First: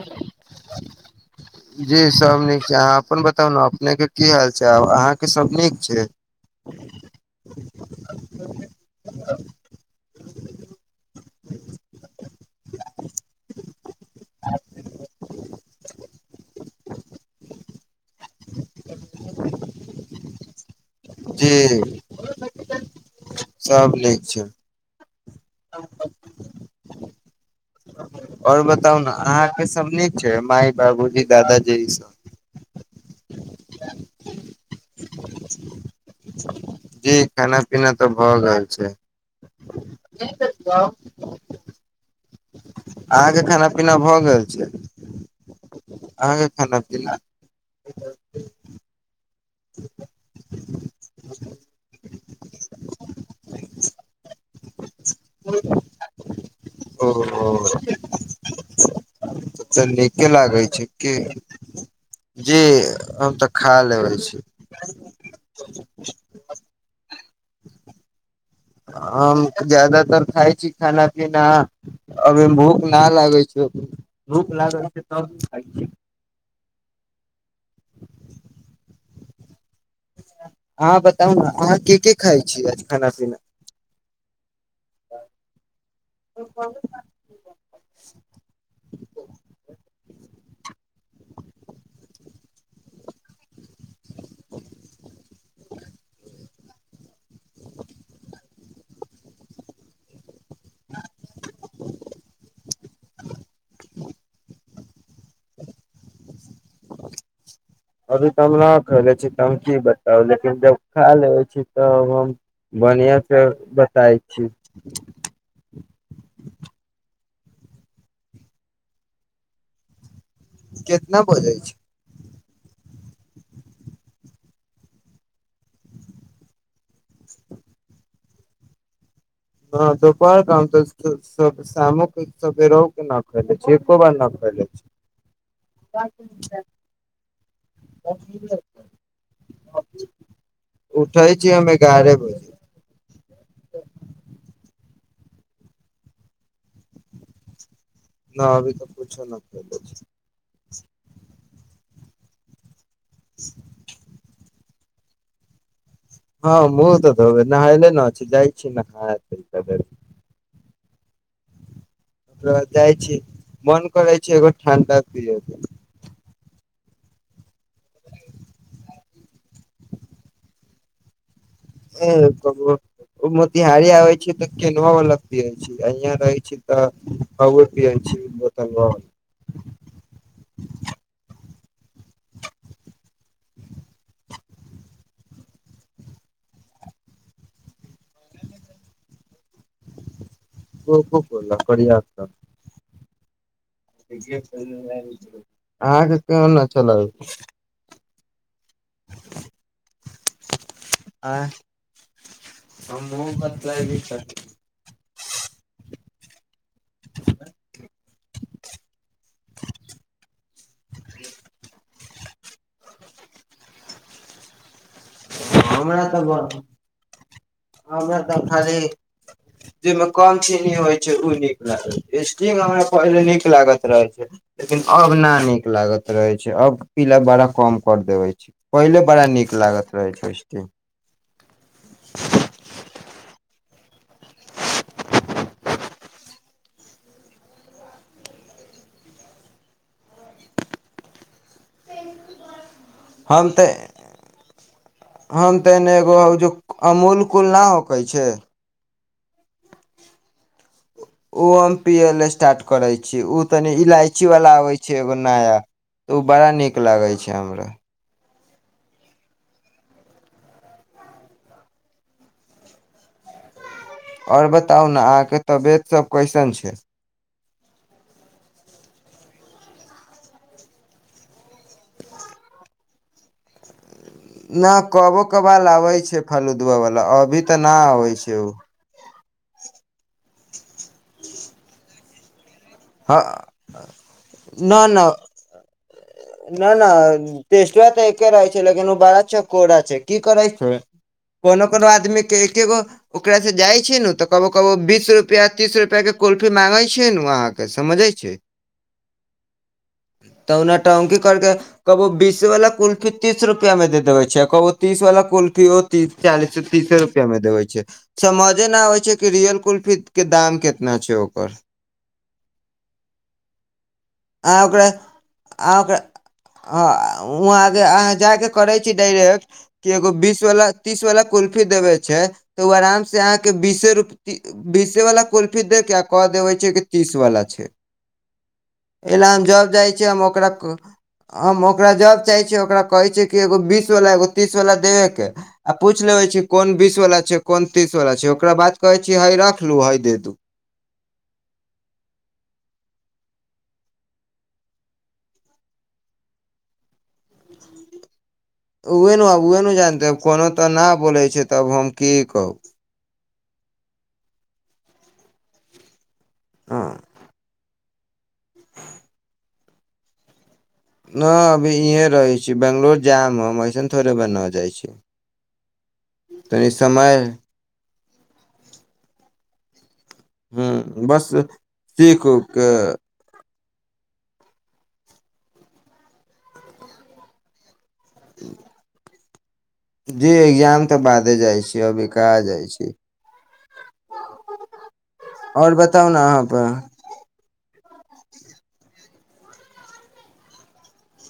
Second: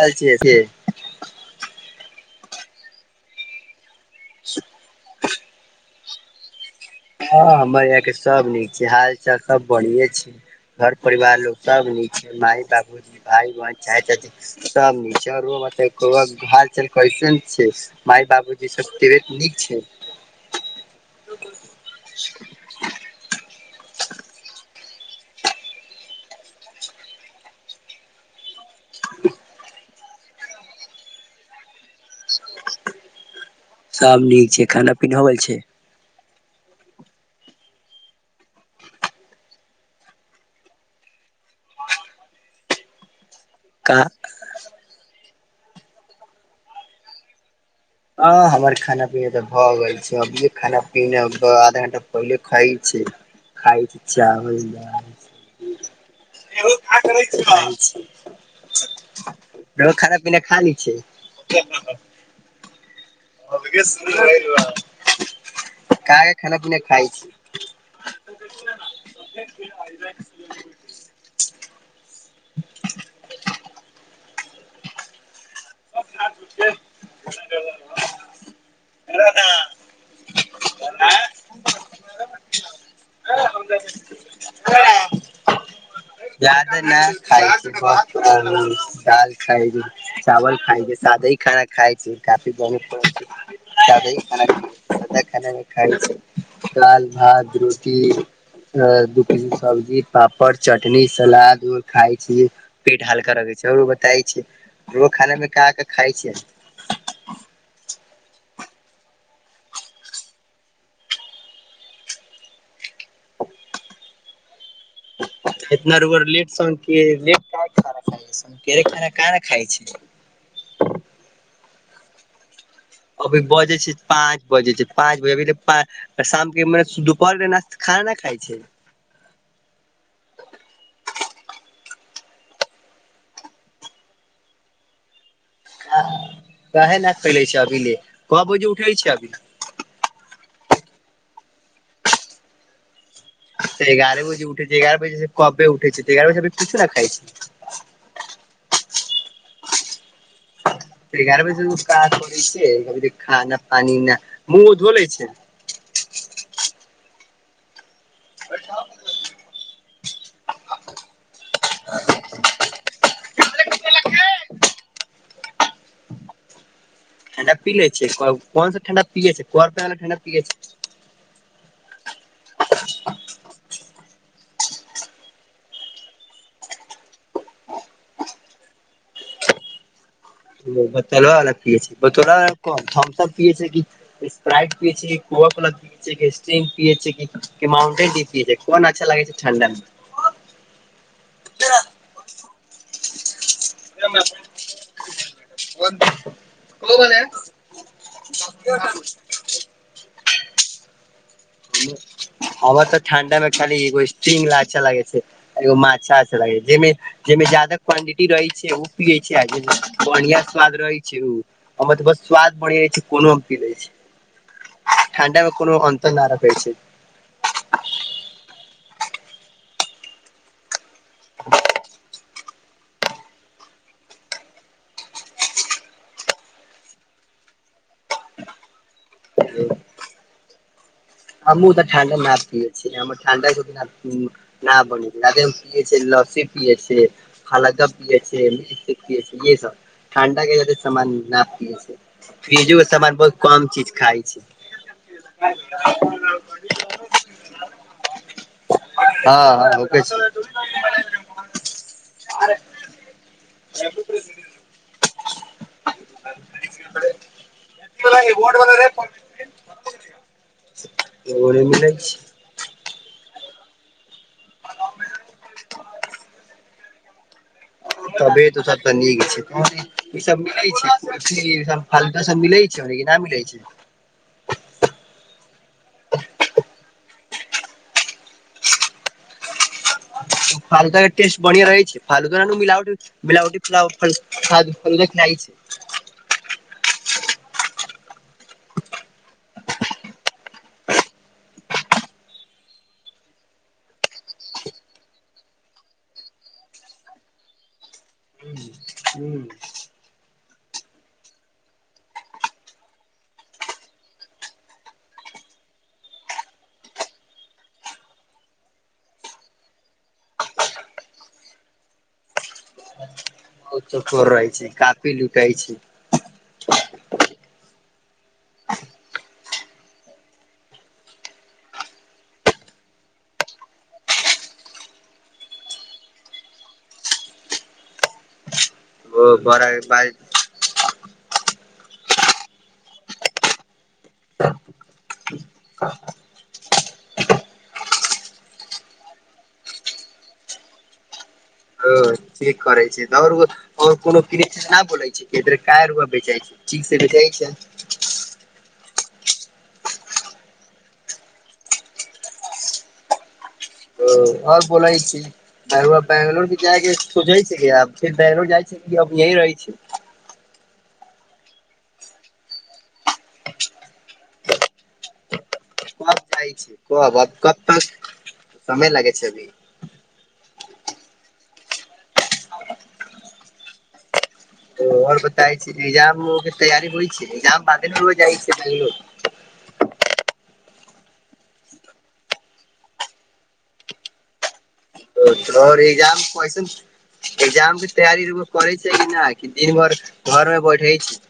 [unintelligible] छियै जे [inaudible] जी सब नीक छै अहाँ अपन बताउ ने अपने केँ की हाल छै आ अहाँ केँ सब नीक छै हँ हमर यहाँ के सब नीक छै हाल चाल सब बढ़िए छै घर परिवार लोग सब नीचे माय बाबूजी भाय बहिन चाचा चाची तऽ नीक छै और बताबी को गाँव घरक कैस ने छै माय बाबू ज सब तबियत नीक छै जी [inaudible] सब नीक छै आ ओर बताउ ने अहाँके सब नीक छै मााय बाबूजी दादाजी ई सब सब नीक छै खाना पीना होल छै जी खाना पीना त भ गेल छै अहाँकेँ खाना पीना का भऽ गेल छै अहाँ के खाना पिना ह [inaudible] ह हमर खाना पीना त भ गेल छै अभीए खाना पीना आधा घंटा पहिले खाइ छै खाइ छै चावल दाल ह्म क करै छै तऽ देखो खाना नीके पीना खा लागै लै छै की छिये जी हम तऽ खा लेबै छी काह क खाना पीना खा छी हम ज्यादातर खाइ छी खाना पीना अभ भूख न लागै छै भूख लागल छै तब खाय छियै [inaudible] ह [unintelligible] अहाँ बताउ ने अहाँ की की खााय छीयै खाना मे हँ [unintelligible] ज्यादे ने खाइ छी ब [unintelligible] दाल खइल चावल खाय छै साादे ह खाना खाय छै काफी बम पै छै [unintelligible] सादे खाना ऊ सादा खाना न खाइ छै [unintelligible] दाल भात रोटी अ दु तीन सब्जी पापड़ चटनी [unintelligible] चटनी सलाद उद खााय छी पेट हल्का रहगै छै [unintelligible] आऔरो बताय छै सुबह खाना मे का का खाइ छियै अभी त हम नहि खले छी त हम की बताउ लेकिन जब खा लेबै छी तब हम बढ़िआं से बताय छीये इतना रूबर लेट सन के लेट क खाना खाय सन खाना काहे ने खाय छै [unintelligible] केतना बजै छै अभी बजे छै पाँच बजे छै पाँच बजे अभी ते शाम के मने दुपहर मे खाना ने खाइ छै हँ तोप काम त [unintelligible] सामुक उसके [unintelligible] रहू कि न खैले छै एको बर न खैले छै के न फैले छै अभी ले क बजे उठेल छै अभी [unintelligible] उठै छीयै अमे एगारेह बजे त एगारह बजे उठै छै एगारह बजे से कबे उठै छै त एगारह ह बजे भी किछु ने खाय छै [unintelligible] न अभी त पूछो न क [inaudible] गयारह बजे उठ क काज करे छिये अभी तक खाना पानि न मुँह ओर धो ले छिये [unintelligible] हँ मुँ तऽ [unintelligible] देै नल ने जाइ छी न ओकरा जाइ छी मोन करै छै एकगो ठडा पी लेबे के ठण्डा पी लेय छिये तब कोन ठण्डा पिये छै कोन वला ठण्डा पिये छै [unintelligible] म तहारारी आै छै त के नव लगती रहै छै [unintelligible] यहाँ रहै छी तऽ कए पिय छी बतन [unintelligible] ओ बोतलो [unintelligible] अलग पीए छै बोतला अल कम थमथम पीए छै किी स्प्राइट पिए छीय कोआ फला स्टिंग पियउंटेन पिय छै कोन अच्छा लागे छै ठण्डा मे [unintelligible] को को को [unintelligible] लकड़ आ त अहाँके केहन अच्छा लागे कठ [unintelligible] आ [unintelligible] हमर त ठण्डा मे खाली एगो स्ट्रिंग अच्छा लागे छै एगो माजा अच्छा लागे छै जाहिमे जाहिमे जादा क्वांटिटी रहै छै ओ पिये छै आमे बढ़िया स्वाद रहे छै ओ [unintelligible] ओ तऽ ब स्वाद बढ़िया छै कोनो फील छै ठंडा मे कोनो हमरा अंतर तऽ न रख [unintelligible] [inaudible] हमरा खाली जामे कम चनी होइ छै नीक लागल छै। स्टींग हमरा पहिले नीक लागत रहै लेकिन अब न नीक लागत रहे छै अब पीलै बड़ा कम कर देवे छीये पहिले बड़ा नीक छै लागैत रहै छै हमहूँ त ठण्डा ना पी छियै ठण्डा के बिना न बने छैदे पियए छै लस्सी पियत [unintelligible] छै हाला जब पिए मिर्च पिए ये सब ठण्डा के जादा समान न पियए छै [unintelligible] फ्रिजो सामान बहुत हम कम तऽ चीज खाय छीये हम तनि एगो हउ अमूल कूल नहि होकै छै हँ हँ ओ छै [unintelligible] ओ हम पियै ल स्टार्ट करै छी ओ तनी इलायची वाला आबै छै एगो नया तऽ ओ बड़ा नीक लागै छै हमरा [unintelligible] ओरे मिले छै आओर बताउ न अहाँके तबियत सब कैसन छै तबियत सब त नीक छै ई सब मिलै छै की अथि सब हल्का सब मिलै छै कि न मिलै छै न कबो कबाल आबे छै फलूदुआ वाला अभी तऽ न आबे छै उ फाल्का केँ टेेस्ट बढ़िया रहै छै फालूद मिलवट हँ मिलवटी फद फा फालूदा खिलाबे छै ना ना टेस्टबा तऽ एके रहै छै लेकिन ओ बड़ा चकोड़ा छै की करै छै कोनो कोनो आदमीे के एकेगो ओकरा से जाइ छिये नू तऽ कबो कबो बीस र रुपैया तीस रुपैया के कलफी मांगे छिये नू अहाँ के समझै छै [inaudible] तऽ ओ नोटंकी करके कबो बीस वाला कुल्फी तीस रुपैया मे दे देबै छै कबो तीस वाला कुल्फीयो तीस चालीस तीसे रुपआ मे देबे छै समझे न आबे छै कि रियल कुल्फी के दाम कितना छै ओकर चोखोर रहे अहाँ छै ओकरा कापी लुटे छै अहाँ ओकरा हँ वहाँके अहाँ जायके करै छी डायरेक्ट की एगो बीस वाला तीस वाला कुल्फी देवे छै तऽ उ आराम से अहाँ के बीसे रूप ती बीसे वाला कुल्फी दे केऽ आ कहऽ देबै छै की तीस वाला छै एहि ओ लऽ हम बड़ा जब जाइ बाज छियै हम ओकरा कह हम ओकरा जब चाहै छियै ओकरा कहै छैयै कि एगो बीसवला एगो तीसवला देबेकेँ आ पूछि लेबे छी कोन बीस वला छै कोन तीस वालला छै ओकरा बाद कहे छी है रख लू है दे दू ओ ठीक करै छै [unintelligible] आओर कोनो क बोलै छै इधर कु बेच छै ठीक से बेचा छै ओह न आब ओह नू जानतै कोनो तऽ नऽ बोलै छै तब हम की कहू ओ आओर बोलै छी तऽ रौआ बैंगलोर भी हँ जाके सोझै छै कि आब फिर बेंगलोर जाइ छिये अब यही रहै छी न अभी इहे रहै छी बंगलोर जायब हम ऐसन थोड़े बा न जाइ छी कब जाइ तनी छै समय कब अब कब तक समय लागै छै अभी हूँ बस सीख उख के आओर बताय छी एग्जाम के तैयारी होइ छै एग्जाम बादे नू रैआ जाइ छै बैंगलोर जी एग्जाम तऽ बादे जाइ छी अभी कहाँ जाइ छी औ और बताउ न ईगजाम अहाँ प कैसन एग्जाम के तैयारी रौआ करै छै कि ना कि दिन भर घर मे बैठे छै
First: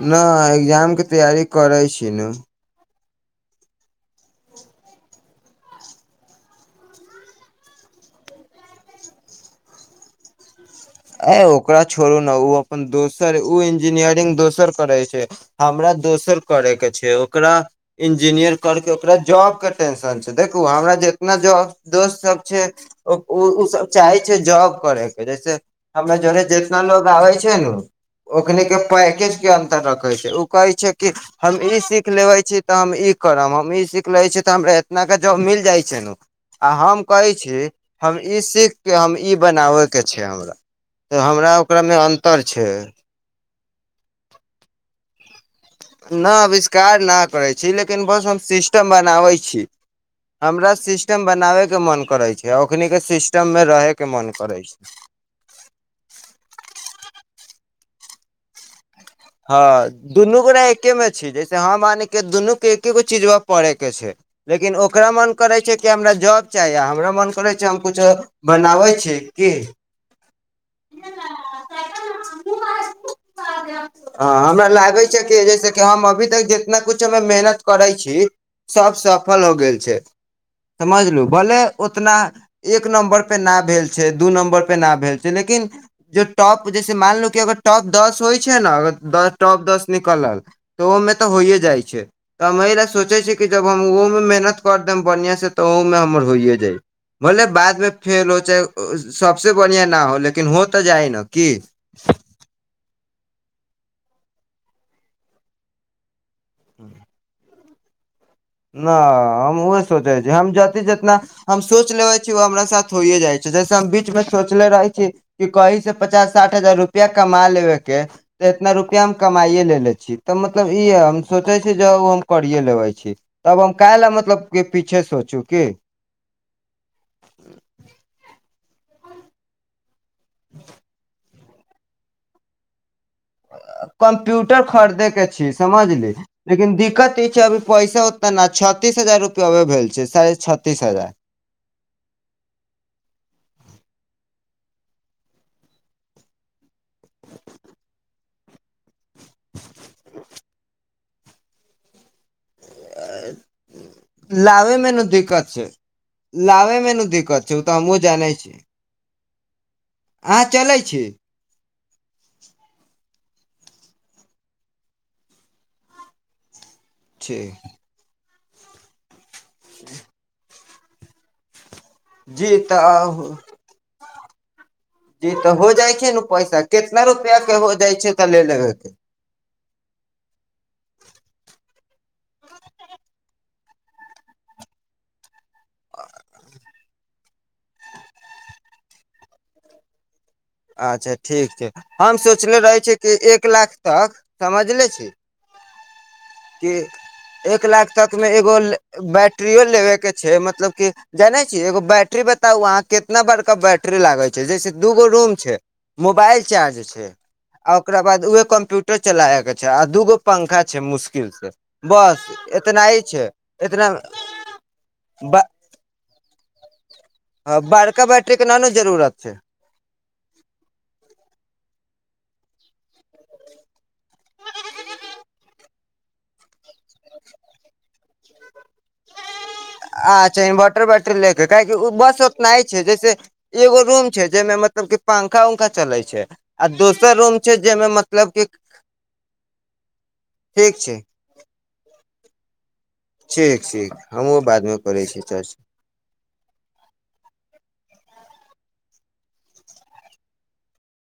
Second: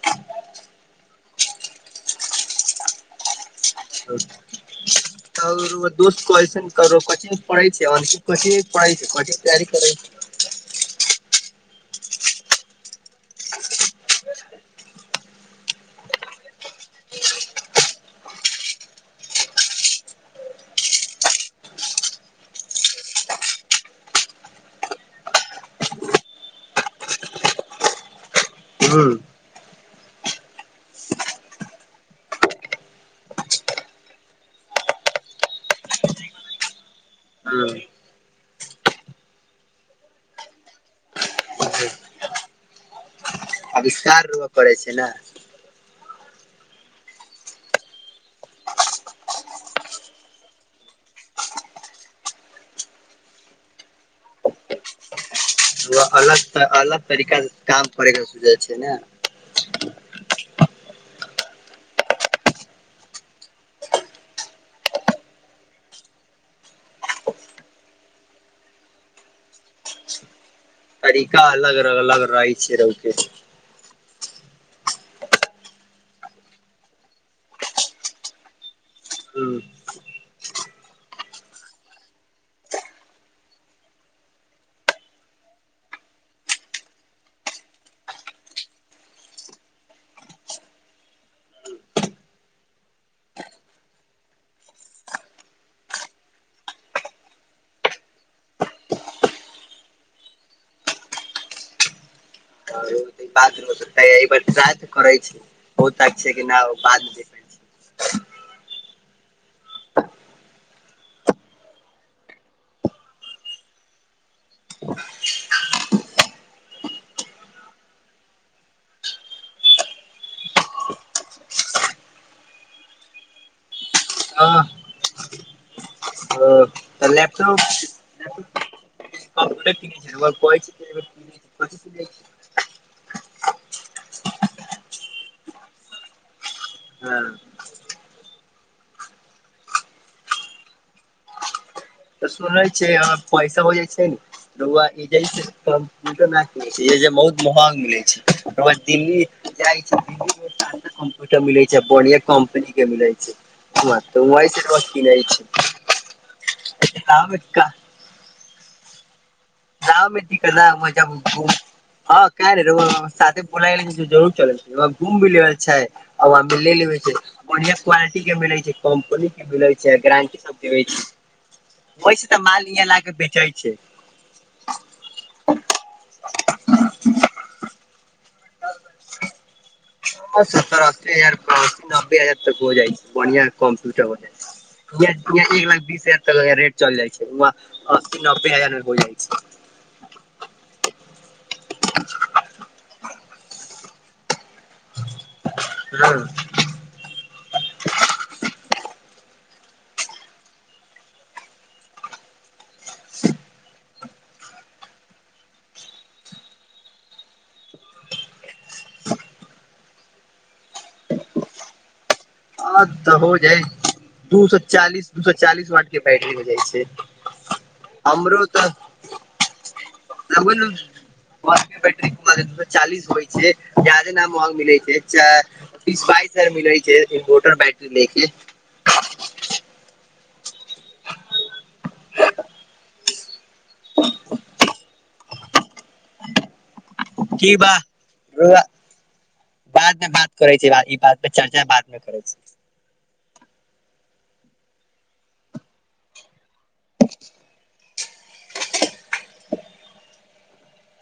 न एग्जामके तैयारी करै छी नू तर रैआ दोस्त कहै कथी पढ़ै छै कथी पढ़ै छै कथी तैयारी करै छै अ ओकरा छोड़ू ने उ अपन दोसर ओ इंजीनियरिंग दोसर करे छै हमरा दोसर करय के छै ओकरा इंजीनियर करके ओकरा जॉबके टेंशन छै देखू हमरा जेतना जॉब दोस्त सब छै ओ उऽ सब चाहे छै जॉब करै के जैसे हमरा जरे जेतना लोकग आबै छै नू ओखने के पैकेज हुँ के अंतर रखे छै उ कहै छै कि हम ई सीख लेबे छी तऽ हम ई करब हम ई सीख लेै छी तऽ हमरा इतना के जॉब मिल जाइ छै नू आ हम कहै छी हम ई सीखके हम ई बनाबैके छै हमरा तऽ हमरा ओकरामे अन्तर छै आविष्कार रौआ करै छै न नऽ अविष्कार नऽ करै छी लेकिन बस हम सिस्टम बनाबै छी हमरा सिस्टम बनावे के मन करे छै ओकनी के सिस्टम में रहे के मन करे छै पै अलग अलग तरीका से काम करैके सुझा छै ने हँ दुनू गोरा एके मे छी जैसे ह मानके दुनू के एके गो चीज पढ़े के छै लेकिन ओकरा मन करैत छै कि हमरा जॉब चाही आ हमरा मन करैत छै हम किछो बनाबै छै कि तरीका अलग अलग रहै छै रौके आ हँ हमरा लागै छै कि जैसे हम अभी तक जितना कुछ हमे मेहनत करै छी सब सफल हो हुँ गेल छै समझलु भोले उतना एक नम्बर पे ना भेल छै दू नम्बर पे न भेल छै जेनाकी ज टॉप जैसे मानलो कि अगर टॉप दस होइ छै ने अ टॉप दस निकलल तऽ ओहिमे त होइए जाइ छै त हम एहि ल सोचै छियै कि जब हम ओहोमे मेहनत कर देब बढ़िआँसँ त ओहोमे हमर होइए जाय भलेबादमे फेल हो च सबस बढ़िया ना हो लेकिन हो त जाइ न की त बातार राय त करै छै बहु त छै नय बाद जे नहि हम उह सोचै छी हम जितना जितना हम सोच लेबे छी ओ हमरा साथ होइय जाइ छै जैसे हम बीच मे सोचले रहै छी क कही से पचास साठ हजार रुपआ कमा लेबेके तऽ एतना रुपआ हम कमाइए लेे ले छी त मतलब ई य हम सोचै छी जे ओ हम करिये लेबै छी तब हम काल ल मतलब के पीछे सोचू की आ लैपटॉप कहै कथी किनै छै कम्प्यूटर खरीदे के छै समझली लेकिन दिक्कत हँ ई छै अभी पैसा ओते ने छत्तीस हजार रुपआ भेल छै साढ़े छत्तीस हजार त सुनै छै अहा पैसा हो जाइ छै रौ बहुत महंग मिले छै [unintelligible] ओकर बाद दिल्ली जाइ छै दिल्ली मेा कम्प्यूटर मिलै छै बढ़िया कंपनी के मिल तऽइ ब कइ छै [unintelligible] लावे मेनू आब दिक्कत छै ओ त का हमूओ जानै छै जा मेक मजा छी ब हँ [unintelligible] काइल रउआ साथे [unintelligible] बढ़िया क्वालिटी छै के मिलैत छै कम्पनी के मिलैत छै गारंटी सब के हो छै ओहिस तऽ जी माल इह लाके तऽ बेचै छै जी तऽ हो जाइ छै ने पैसा कितना रुपआ के हो जाइ छै त ले लेबे के ह सत्तर अस्सी हजार अस्सी नब्बे हजार तक हो जाइ छै बढ़िआँ कम्प्यूटर हो जाइ छै य एक लाख बीस हजार तक रेट चल जाइ छै वहाँ अस्सी नबे हजार मे होल जाइ छै अच्छा ठीक छै हम सोचले रहै छिय कि एक लाख तक समझले छी हँ कि एक लाख तक मे एगो बैट्रियो लेबेके छै मतलब कि जानै छीयै एगो बैटरी बताउ अहाँ कितना बड़का बैटरी लागै छै जैसे दू गो रूम छै मोबाइल चार्ज छै आ ओकरा बाद उएह कंप्यूटर चलाव के छै आ दूगो पंखा छै मुशक मुकिल छै बस एतना ह ही तऽ छै हो जाइ एतना दू सए चालीस दू सए चालीस वाट के बैटरी हो जाइ छै अ बारका बैटरी के न नू जरूरत छै आ बोलू मसत बैट्र दू सए चालीस होइ छै जाजे न महग मिलै छै इसबाइसर मिलै छै इन्वर्टर बैटरी ले के अच्छा इन्वर्टर बैटरी लेके काहैकी बस उतना ह छै जैसे एगो रूम छै जेहिमे मतलब की पंखा उंखा चलै छै आ दोसर रूम की छै बा जेमे मतलब क बाद मे बात करै ठीक छै ई बात चर्चा बाद मे करब से ठीक ठीक हमहुँ बादमे करै छीय चर्चा [inaudible]